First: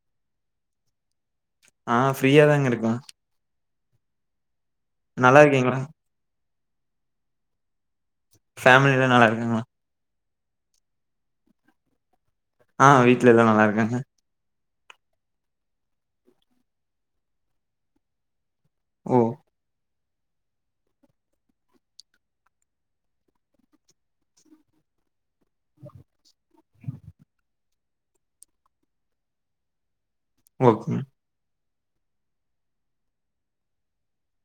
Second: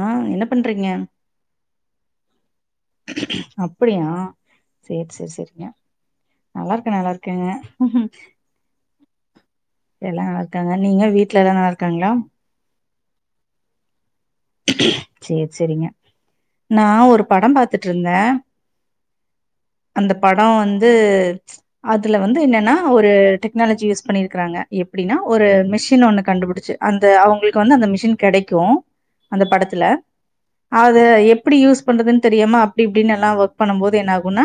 ஆ என்ன பண்றீங்க ஆ ஃப்ரீயாதாங்க இருக்கோ அப்பிடியா சே சே நல்லா சேரிங்க இருக்கீங்களா நல்லா இருக்கே நல்லா இருக்கேங்க ஃபேமில்லா நல்லா இருக்காங்களா எல்லா நல்லா இருக்காங்க நீங்க வீட்ல எல்லா நல்லா இருக்காங்களா ஆ வீ்ட்ல எல்லா நல்லா இருக்காங்க சேரி சேரிங்க நா ஒரு படம் பாத்துட்டு இருந்த ஓ அந்த படோ வந்து அதுல வந்து என்னென்னா ஒரு டெக்னாலஜி யூஸ் பண்ணிருக்கறாங்க எப்பிடின்னா ஒரு மிஷின் ஒன்னு கண்டுபிடிச்சி அந்த அவங்களுக்கு வந்து அந்த மிஷின் கெடைக்கு அந்த படத்துல ஓகேங்க அது எப் ப்பிடி யூஸ் பண்றதுன்னு தெரியுமா அப்பிடி இப்பிடின் எல்லா ஒர்க் பண்ணுபோது என்ன ஆகுனா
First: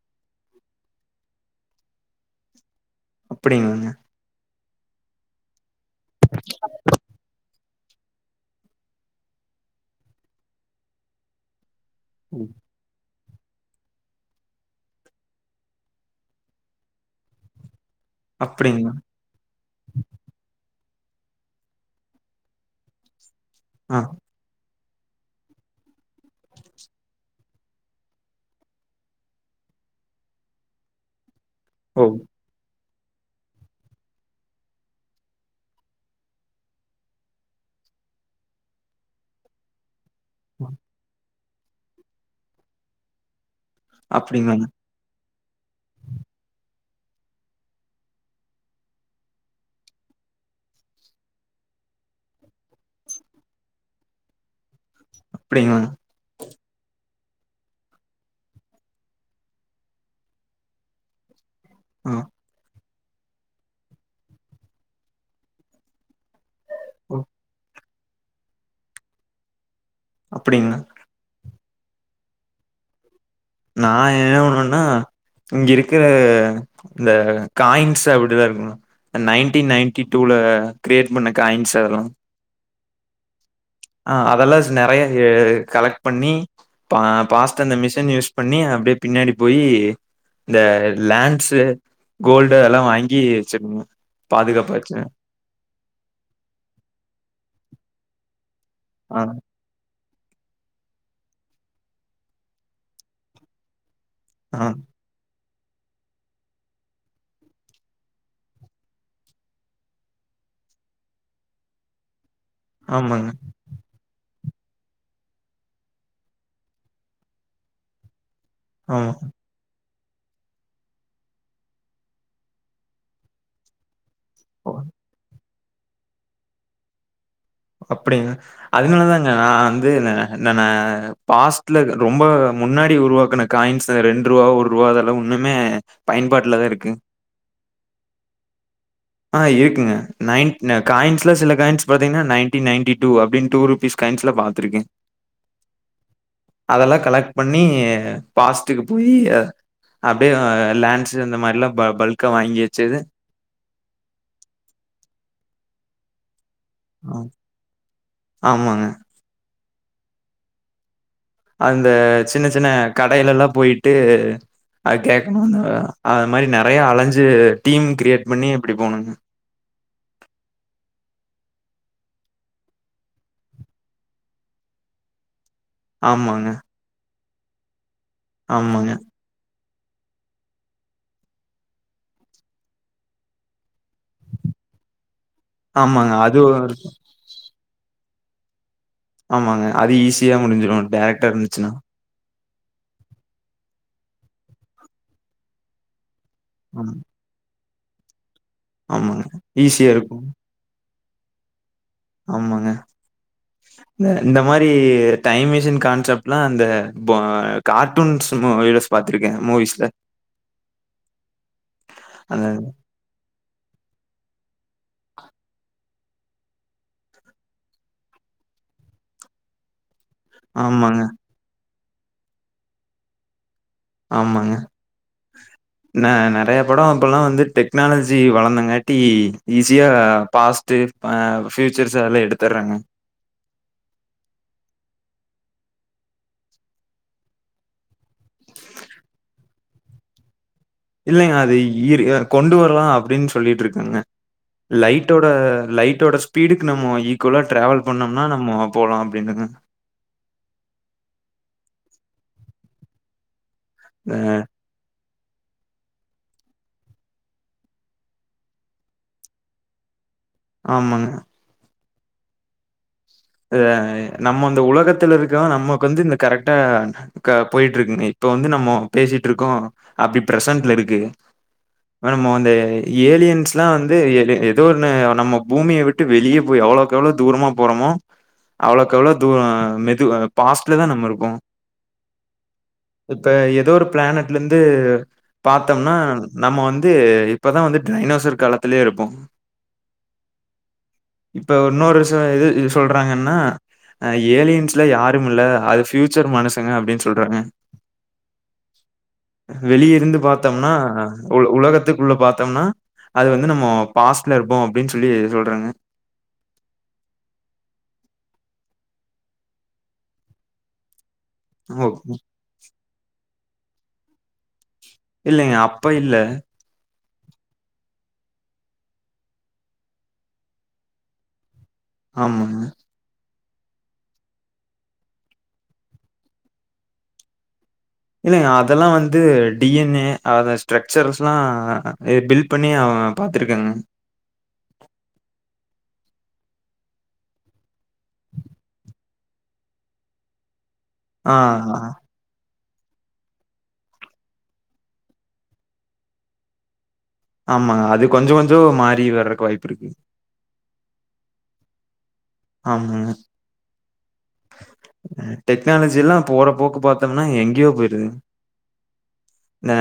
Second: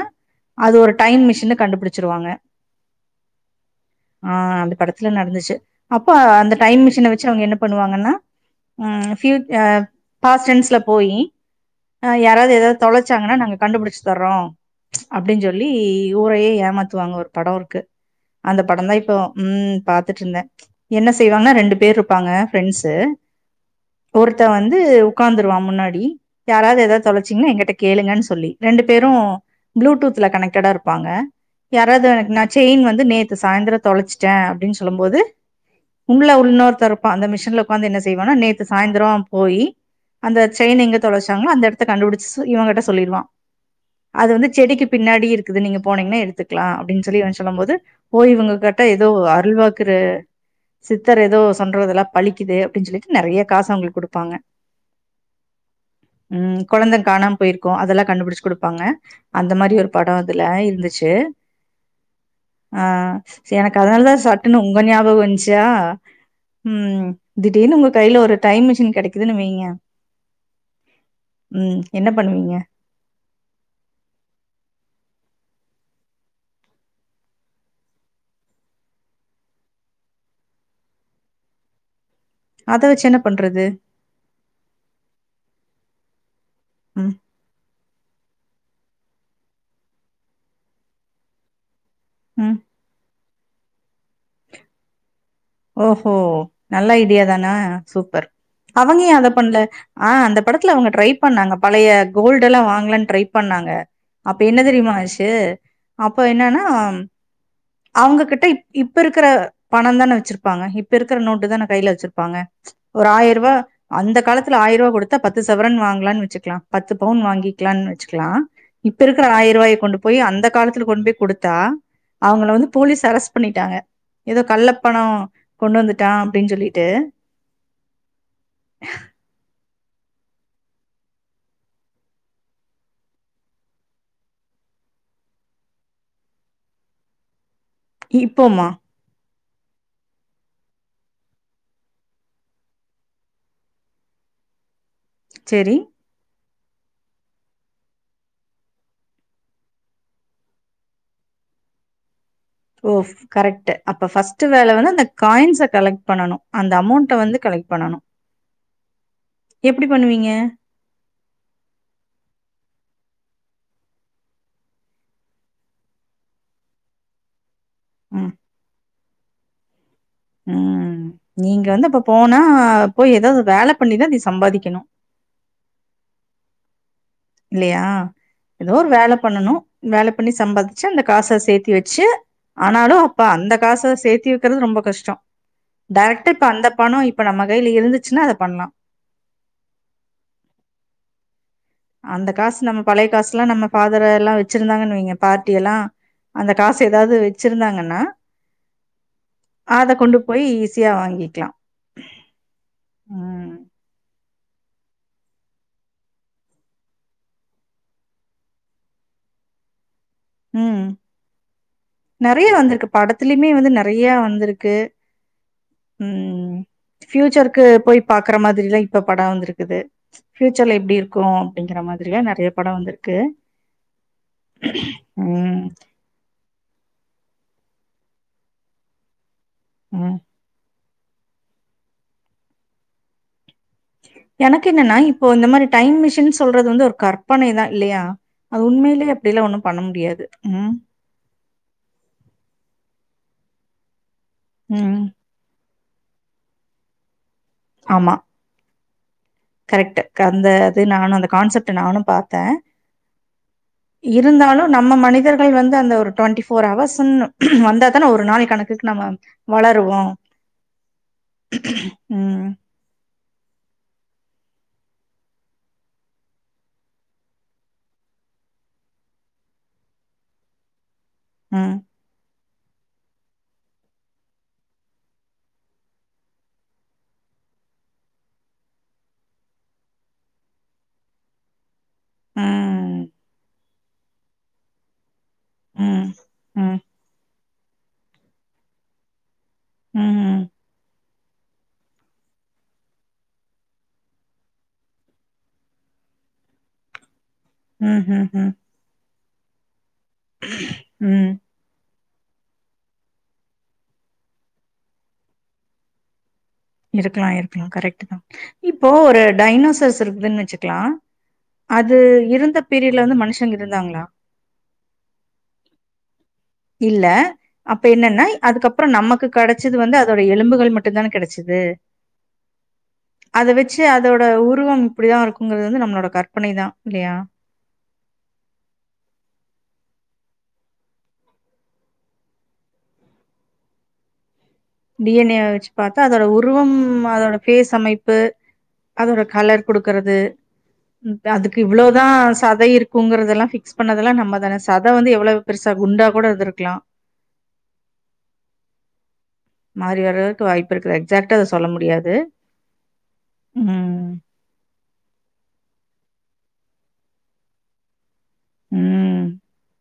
அது ஒரு டைம் மிஷின்னு கண்டுபிடிச்சிருவாங்க ப்பிடிங்ங்க ஆ அந்த படத்துல நடந்துச்சி அப்ப அந்த டைம் மிஷின வச்சி அவங்க என்ன பண்ணுவாங்கன்னா ம் ஃபியு அ பாஸ்டென்ஸ்ல போயி அ ம் யாராது எதாது தொலைச்சாங்கன்னா நாங்க கண்டுபுடிச்சி தர்றோ அப்பிடின் சொல்லி ஊரையே ஏமாத்துவாங்க ஒரு படோ இருக்கு அந்த அப்டிங்களா படந்தா இப்போ ம் பாத் ட்டு இருந்தே என்ன செய் வங்கன்னா ரெண்டு பேர் இருப்பாங்க ஃபிரெண்ஸு ஆ ஒருத்த வந்து உக்காந்துருவா முன்னாடி யாராது எதாது தொலச்சிங்கன்னா எங்கிட்ட கேளுங்கன் சொல்லி ரெண்டு பேரு ப்ளூடூத்ல கனெக்டடா இருப்பாங்க ஓ யாராது உனக்கு ந செயின் வந்து நேத்து சாயந்தரோ தொலச்சிட்டே அப்பிடின் சொல்லு போது உங்ள்ள உன்னோர்த்த இருப்பா அந்த மிஷன்ல உக்காந்து என்ன செய்வானா நேத் த்து சாயந்திரோ போய் அந்த செயின் எங்க தொலச்சாங்களோ அந்த எடத்த கண்டுபுடிச்சி சொ இவங்கிட்ட சொல்லிருவா அது வந்து அப்டிங்களாங்க செடிக்கு பின்னாடி இருக்குது நீங்க போனீங்கன்னா எடுத்துக்கலா அப்பிடின் சொல்லி இவ சொல்லு போது போய் இவங்க கட்டா எதோ அருள்வாக்குற சித்தர் ஏதோ சொல்றதெல்லா பழிக்குது அப்படி சொல்லிட்டு நறைய காசு அவங்களுக்கு குடுப்பாங்க அப்படியா உம் கொழந்தங்க காணாம போயிருக்கு அதெல்லா கண்டுபிடிச்சு குடுப்பாங்க அந்த மாரி ஒரு படோ அதுல இருந்துச்சு ஆ ஆ எனக்கு அதனாலதா சட்டுணு உங்க ஞாபகோ வந்துச்சா உம் ஓ திடீர்னு உங்க கையில ஒரு டைம் மிஷின் கெடைக்குதுன்னு வெயிங்க அப்படின்னு உம் என்ன பண்ணுவீங்க நா என்ன பண்ணுவன இங்க இருக்கிற இந்த காயின்ஸ் அப்படிதா இருக்கணு நைன்டீன் நைன்டி டூல கிரியியேட் பண்ண காயின்ஸ் அதுலா அத வெச்சு என்ன பன்ரது ஆ அதெல்லா நெறையா ஏ கலெக்ட் பண்ணி பா ம் பாஸ் அந்த மிஷின் யூஸ் பண்ணி அப்படியே பின்னாடி போய் இந்த லேண்ட்ஸ் ம் கோல்டு அதல்லா வாங்கி வச்சிருனு பாதுகாப்பா வச்சு ஓ ஓ நல்ல ஐடியாதானா சூப்பர் அவங்க எ ஆ அத பண்ணல ஆ அந்த படத்துல அவங்க ட்ரை பண்ணாங்க பழைய கோல்டு எல்லா வாங்கலானு ட்ரை பண்ணாங்க அப்ப என்ன ஆ தெரியுமா ஆச்சு அப்போ என்னன்னா அவங்ககிட்ட இப்ப இருக்கிற பணோ தனே வெச்சிருப்ப ப்பாங்க இப்ப இருக்கிற நோட்டு தன கையில வெச்சிருப்பாங்க ஒரு ஆமாங்க ஆய ரூபா அந்த காலத்துல ஆய ரூபா குடுத்த பத்து சவரன் வாங்கலான்னு வச்சுக்கலா பத்து பவுன் வாங்கிக்கலான்னு வச்சுக்கலா இப்ப ஆமா இருக்கிற ஆயிர ரூபாயை கொண்டு போய் அந்த காலத்துல போய் குடுத்தா அவங்கள வந்து போலீஸ் அரெஸ்ட் பண்ணிட்டாங்க ஏதோ கள்ள ஓ பணோ கொண்டு வந்துட்டா அப்படின்னு சொல்லிட்டு அப்படிங்க அதனாலதாங்க நா வந்து நா பாஸ்ட்ல ரொம்ப முன்னாடி உருவாக்குன காயின்ஸ் ரெண்டு ரூபா ஒரு ரூபா உண்ணுமே பயன்பாட்டுல தா இருக்கு இப்போமா ஆ இருக்குங்க ந காயின்ஸ்ல சில காயின்ஸ் பாத்தீங்கன்னா நைன்டி நைன்டி டூ அப்படின்னு டூ ருபீஸ் கைன்ஸ்ல பாத்திருக்கே செரி அதெல்லா கலெக்ட் பண்ணி பாஸ்ட்டுக்கு போயி அப்படியே லேண்டஸ் இந்த மாரி எல்லா பல்கா வாங்கி ஓ வச்சது கரெக்ட்டு அப்போ ஃபர்ஸ்ட்டு வேல வந்து அந்த காயின்ஸ கலெக்ட் பண்ணனு அந்த அமௌண்ட ஆம். வந்து கலெக்ட் பண்ணணு ஆமாங்க எப்படி பண்ணுவீங்க அந்த சின்ன சின்ன கடையில்லல்லா போயிட்டு அ கேட்கணு அது மாதிரி நெறைய அலைஞ்சு டீம் கிரியேட் ம் பண்ணி அப்படி போகணுங்க ம் நீங்க வந்து அப்ப போனா போய் ஏதே ஒரு வேல பண்ணிதா நீ சம்பாதிக்கணு ஆமாங்க இல்லையா ஏதோ ஒரு ஆமாங்க வேல பண்ணணு வேலை பண்ணி சம்பாதிச்சு அந்த காச சேத்தி வச்சு ஆனாலு அப்ப அந்த காச சேத்தி வெக்கிறது ரொம்ப கஷ்டோ ஆமாங்க டெரெக்ட்டா அது இப்ப அந்த ஒரு பணோ இப் இப்ப நம்ம கையில இருந்துச்சுன்னா அத பண்ணலா ஆமாங்க அது ஈஸியா முடிஞ்சிடு டேரக்டா இருந்துச்சுன்னா அந்த காசு நம்ம பழைய காசு எல்லா நம்ம பாத்ர எல்லா வெச்சிருந்தாங்கன்னு வைங்க பார்ட்டி எல்லா அந்த காசு ஆமா ஏதாவது வச்சிருந்தாங்கன்னா ஆமாங்க ஈஸியா அத இருக்கு கொண்டு போய் ஈஸியா வாங்கிக்கலா ஆமாங்க ம் இந்த மாதிரி டைம் மஷின் கான்செப்ட் எல்லா அந்த பொ கார்ட்டூன்ஸ் மூவிஸ் பாத்துருக்கே மூவிஸ்ல ம் அந்த நெறையா வந்திருக்கு படத்தலயுமே வந்து நெறையா வந்திருக்கு ம் ஃபியூச்சருக்கு போய் பாக்குற மாதிரி எல்லா இப்ப படம் வந்திருக்குது ஃபியூச்சர்ல எப்டி ஆமாங்க, இருக்கு அப்டிங்கிற மாதிரி எல்லா நெறையா படம் வந்திருக்கு ஆமாங்க ம் ந நெறையா படம் இப்போல்லா வந்து டெக்னாலஜி வளந்தங்காட்டி ஈஸியா ம் பாஸ் ட்டு ஆ ஃபியூச்சர்ஸ் அதெல்லா எடுத்துடுறாங்க எனக்கு என்னன்னா இப்போ இந்த மாதிரி டைம் மிஷின் சொல்றது வந்து ஒரு கற்பனைதான் இல்லையா அது உண்மையிலே அப்டியெல்லா ஒண்ணு பண்ண முடியாது ம் இல்லைங்க அது இயரு அ கொண்டு வரலா அப்டின்னு சொல்லிட்டு இருக்காங்க ம். லைட்டோட லைட்டோ ஸ்பீடுக்கு நம்ம ஈக்குவலா டிராவல் ஆமா பண்ணோம்னா நம்மோ போகலா அப்டின்னுங்க கரெக்ட் அந்த அது நானு அந்த கான்செப்ட்ட நானு பாத்தேன் அ இருந்தாலு நம்ம மனிதர்கள் வந்து அந்த ஒரு டுவெண்ட்டி ஃபோர் அவர்ஸ்ன்னு வந்தா தான ஒரு நாளை கணக்குக்கு நம்ம வளருவோம் ஆமாங்க ம் இதாங்க நம்ம இந்த உலகத்துல இருக்கவ நமக்கு வந்து இந்த கரெக்டா கா போயிட்டு இருக்குங்க இப்ப வந்து நம்ம பேசிட்டு இருக்கோம் அப்டி பிரசன்ட்ல இருக்கு ம் மேடம் ஓந்த ஏலியன்ஸ் எல்லா வந்து ஏதோ ஒன்னு நம்ம பூமியை வி ட்டு வெளிய போய் எவ்ளோக்கு எவ்ளோ தூரமா போறமோ அவ்வளோக்கு அவ்வளவு தூர மெது பாஸ்ட்ல தா நம்ம இருக்கோ ம், இப்ப ஏதோ ஒரு பிளானட்ல இருந்து பாத்தோம்னா ம், நம்ம ம், வந்து இப்பதா வந்து ரைனோசர் காலத்திலயே இருப்போ ம் ம் இப்ப இன்னொரு விசயோ இது இது சொல்றாங்கன்னா ஏலியன்ஸ்ல யாரும் இல்ல அது ஃபியூச்சர் மனுசங்க அப்டின்னு சொல்றாங்க ம் ம் ம் வெளிய இருந்து பாத்தோம்னா ம். உல உலகத் துகுள்ள பாத்தோம்னா அது வந்து நம்ம பாஸ்ட்ல இருப்போம் அப்டின்னு சொல்லி சொல்றாங்க இருக்கலா இருக்கலா கரெக்ட் தா இப்போ ஒரு டைனோசர்ஸ் இருக்குதுன்னு வச்சுக்கலா ஓ அது இருந்த பீரியட்ல வந்து மனுஷங்க இருந்தாங்களா இல்லைங்க அப்ப இல்ல இல்ல அப்ப என்னன்னா அதுக்கப்புறம் நமக்கு கெடைச்சது வந்து அதோட எலும்புகள் மட்டும்தானே கெடைச்சது ஆமாங்க அத வச்சு அதோட உருவம் இப்டிதா இருக்குங்கிறது வந்து நம்மளோட கற்பனை தா இல்லையா இல்லைங்க அதெல்லா வந்து டி என் ஏ அத ஸ்ட்ரக்சர்ஸ்லா ஏ பில் ப்பனியே அவங்க பாத்தருக்கங்க டி என் ஏவே வெச்சுப் பாத்தா அதோட உருவம் அதோட ஃபேஸ் அமைப்பு அதோட கலர் குடுக்கறது ஆ அதுக்கு இவ்ளோதா சதை இருக் குங்குறதல்லா பிக்ஸ் பண்ணதெல்லா நம்ம தானே சதை வந்து எவ்ளவு பெருசா குண்டா கூட இருந்திருக்கலா ஆமாங்க அது கொஞ்சோ கொஞ்சோ மாறி வர்றக்கு வாய்ப்பு இருக்கு. மாறி வர்றதுக்கு வாய்ப்பு இருக்குது எக்சாட்டா அத சொல்ல முடியாது ஆமாங்க ம் அ டெக்னாலஜி எல்லா போற போக்கு பாத்தோம்னா எங்கேயோ போயிருது ம். ஆ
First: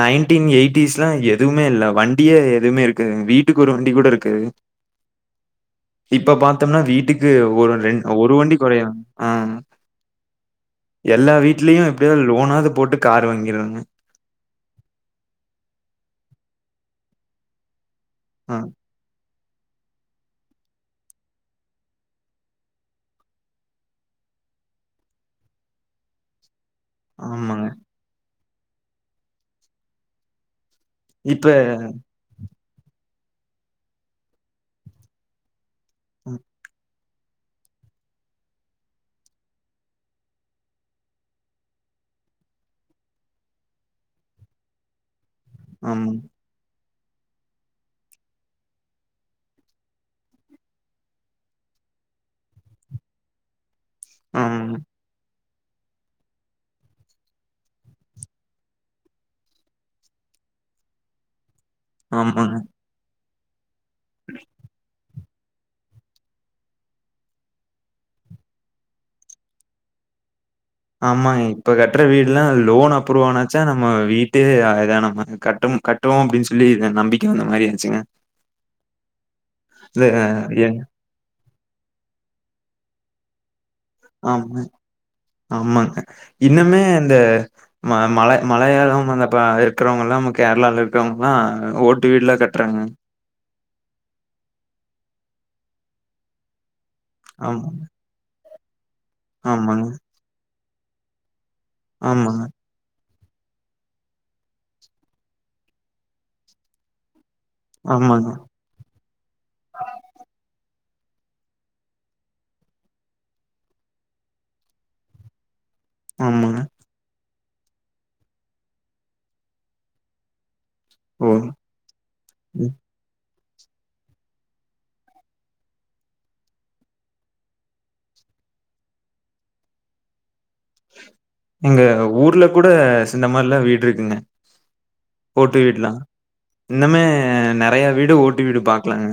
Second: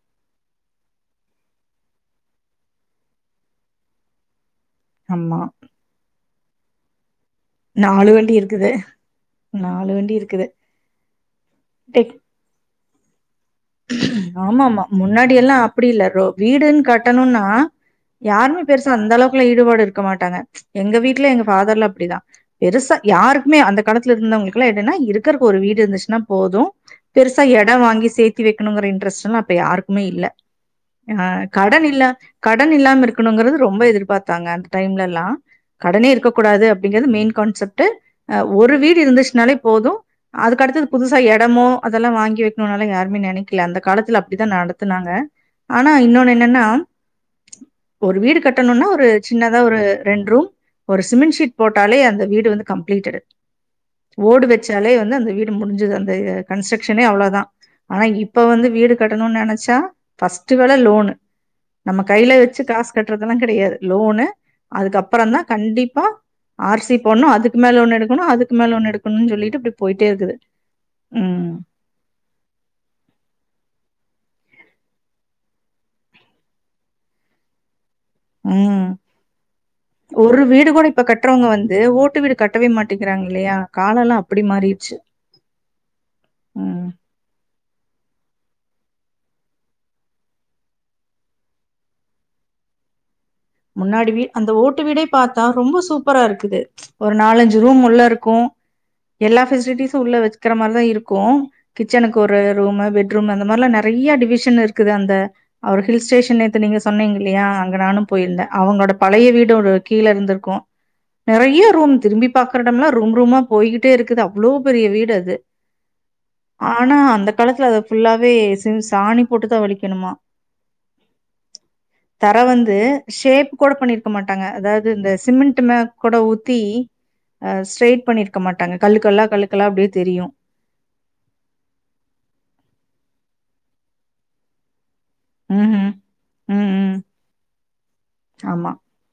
நைன் டின் எயிட்டிஸ்ல்லா எதுவுமே இல்ல வண்டியே எதுவுமே இருக்காது வீட்டுக்கு ஒரு வண்டி கூட இருக்காது ஆமா இப்ப பாத்தோம்னா வீட்டுக்கு ஒரு ரெண் வண்டி ஒரு வண்டிக் இருக்குது. குறயு ஆ வண்டி இருக்குது. எல்லா வீட்லயு எப்டியது லோனாவது போட்டு கார் வாங்கியிராங்க ஆமா ஆமா முன்னாடி எல்லா அப்டி இல்ல ரோ வீடுன்னு கட்டணுனா ஆ யாருமே பெரு சா அந்த அளவுக்குல்ல ஈடுபாடு இருக்க மாட்டாங்க எங்க வீட்டுல எங்க ஃபாதர்ல அப்டிதா பெருசா யாருக்குமே அந்த காலத்துல இருந்தவங்களுக்கு எல்லா என்னன்னா இருக்கறக்கு ஒரு வீடு இருந்துச்சுன்னா போது பெருசா ஆமாங்க. எடோ வாங்கி சேத்தி வெக்கணுங்கிற இன்ட்ரெஸ்ட் எல்லா அப்ப யாருக்குமே இல்ல ஆ இப்ப கடன் இல்ல கடன் இல்லாம இருக்கணுங்கறது ரொம்ப எதிர்பாத்தாங்க அந்த டைம்ல எல்லா கடனே இருக்கக்க ம் கூடாது அப்டிங்கிறது மெயின் கான்செப்ட் ஆ ஒரு வீடு இருந்துச்சுனாலே போது அதுக்கடுத்தது புதுசா எடமோ அதெல்லா வாங்கி வக்கணுன்னால யாருமே நென க்கல அந்த காலத்துல அப்டித்தா நடத்துனாங்க ஆனா ஆமாங்க. இன்னொன்னு என்னன்னா ஒரு வீடு கட்டணும்னா ஒரு சின்னதா ஒரு ரெண்டு ரூம் ஒரு சிமெண்ட்ஷீ்ட் போட்டாலே அந்த வீடு வந்து கம்ப்ளீட்டு ஓடு ஆமாங்க. வச்சாலே வந்து அந்த வீடு முடிஞ்சது அந்த கன்ஸ்ட்ரக்ஷனே அவ்ளதா ஆனா இ ப்ப வந்து வீடு கட்டணுனு நெனைச்சா ஃப்ஸ்ட்டு வேல லோனு நம்ம கையில ஆமாங்க. வெச்சு காசு கட்றதெல்லா கெடையாது லோனு அதுக்கப்புற தா கண்டிப்பா ஆர் சி போனு அதுக்கு மேல ஒண்ணு எடுக்கணு அதுக்கு மேல ஒண்ணு எடுக்குனு சொல்லிட்டு இப்டி போயிட்டே இருக்குது ஆமா ம் இப்ப க ட்ற வீடுல லோன் அப்ரூவ் ஆனாச்சா நம்ம வீட்டு அழகா நம்ம கட்டம் க ட்டுவோ அப்டின்னு சொல்லி நம்பிக்க வந்த மாரி இருந்துச்சுங்க ம் ஒரு எ வீடு கூட இப்ப கட்டுறவங்க வந்து ஓட்டு வீடு கட்டவே மாட்டேங்கிறாங்க இல்லயா காலெல்லா அப்டி ஆமா, மாறிடுச்சு ஆமாங்க இன்னுமே ம் அந்த ம மல மலயாளம் அந்தப்ப இருக்கிறவங்க எல்லா கேரளாலில இருக்கிறவங்க எல்லா ஓட்டு வீடுலா கட்டுறாங்க முன்னாடி வீ அந்த ஓட்டு வீட பாத்தா ரொம்ப சூப்பரா இருக்குது ஒரு நாலஞ்சு ஆமாங்க, ரூம் உள்ள இருக்கு எல்லா ஆமாங்க, பெஃசிலிட்டிஸும் உள்ள வெக்கற மாரிதா இருக்கு கிச்சனுக்கு ஒரு ஆமாங்க, ரூமு பெட் ரூம் அந்த மாரெல்ல நெறைய டிவிஷன் இருக்குது அந்த அவரு ஹில் ஸ்டேஷன் நேத்து நீங்க சொன்னீங்க இல்லையா அங்க நானும் ஆமாங்க, அவங்களோட பழய வீடு ஒரு கீழே இருந்திருக்கு நெறைய ரூம் திரும்பி பாக்கற எடோம்ல்லா ரூம் ரூமா போயிகிட்டே இருக்குது அவ்ளோ பெரிய வீடு அது ஆமாங் ஆனா அந்த காலத்துல அத ஃபுல்லாவே சி சாணி போட்டுதா வழிக்கணுமா ஒன் தர வந்து ஷேப் கூட பண்ணிருக்க மாட்டாங்க அதாவ்து இந்த சிமெண்ட் மே கூட ஊத்தி ஸ்ட்ரெய்ட் பண்ணிருக்க மாட்டாங்க கல்லுக்கல்லா கல்லுக்கல்லா அப்டியே தெரியு எங்க ஊர்ல கூட சிந்த மாரிலா வீடு இருக்குங்க ஓட்டு ம் வீடுலா ம் ம் ம் இன்னமே நெறைய வீடு ஓட்டு வீடு ஆமா பாக்கலாங்க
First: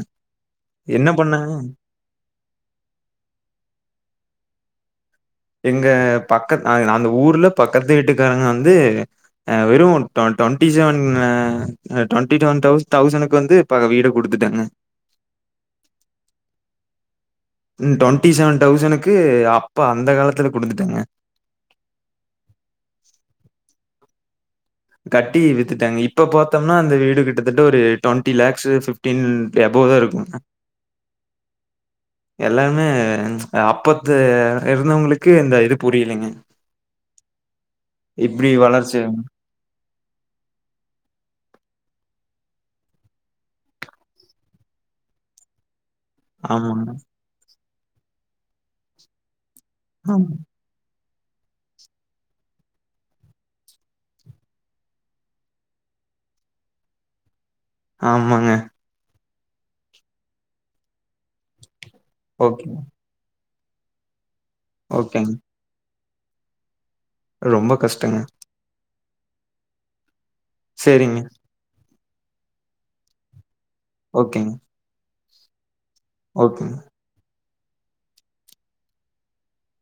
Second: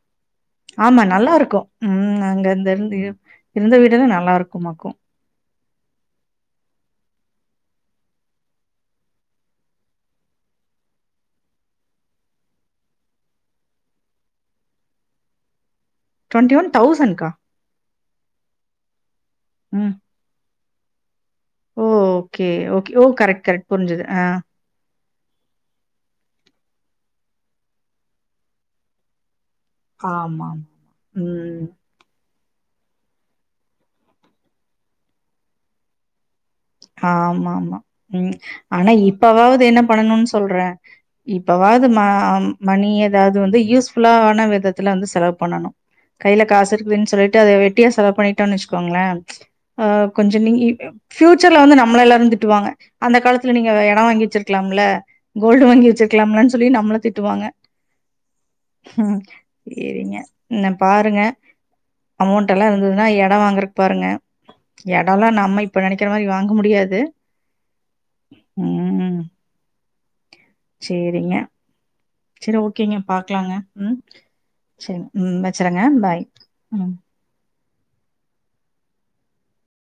ஆமா என்ன பண்ண நல்லா இருக்கு ம் அங்க இருந்து இருந்து உங்க வீடல்லா நல்லா இருக்கும்மாக்கு எங்க பக்கத்து அந்த ஊர்ல பக்கத்து வீட்டுக்காரங்க வந்து வெறும் twenty seven twenty two one தௌசனுக்கு வந்து இப்ப வீட கொடுத்துட்டாங்க டுவெண்டி ஒன் தௌசண்ட்கா டுவெண்ட்டி செவன் தௌசண்டக்கு அப்ப ம். அந்த காலத்துல கொடுத்துட்டேங்க ஓ ஓகே ஓகே ஓ கரெக்ட் கரெக்ட் புரிஞ்சுது ஆ கட்டி வித்துட்டாங்க இப்ப பாத்தோம்னா அந்த வீடு கிட்டத்தட்ட ஒரு டுவென்டி லேக்ஸு ஃபிஃப்டீன் அபோவே இருக்கு ஆமாமா. ம். எல்லாமே அப்பத்து இருந்தவங்களுக்கு இந்த இது புரியலைங்க ஆமா ஆமா ம் இப்டி ஆனா வளர்ச்சி இப்பாவாது என்ன பண்ணணு சொல்றே இப்பவாது நா மணி எதாவ்து வந்து யூஸ்ஃபுல்லான விதத்துல வந்து செலவு பண்ணணு கையில காசு ஆமாங்க இருக்குதுன்னு சொல்லிட்டு அத வெட்டியா செலவு பண்ணிட்டோன்னு வச்சுக்கோங்களே ஆ கொஞ்சோ ஆமா நீங்க ஃபியூச்சர்ல வந்து நம்மள எல்லாரு திட்டுவாங்க அந்த காலத்துல நீங்க எடோ வாங்கி வச்சிருக்கலாம்ல கோல்டு வாங்கி வச்சிருக்கலாம்லனு சொல்லி நம்மள திட்டுவாங்க ஆமாங்க ம் சேரிங்க என்ன பாருங்க அமௌண்டல்லா ஓகே இருந்ததுன்னா எடோ வாங்குறக்கு பாருங்க எடோல்லா ஓகேங்க நம்ம இப் விக்கிற மாரி வாங்க முடியாது ரொம்போ கஷ்டொங்க உம் சேரிங்க சேரி ஓகேங்க பாக்லாங்க ம் ஓகேங்க செரி ம் வச்சறேங்க பாய் ஓகே ம்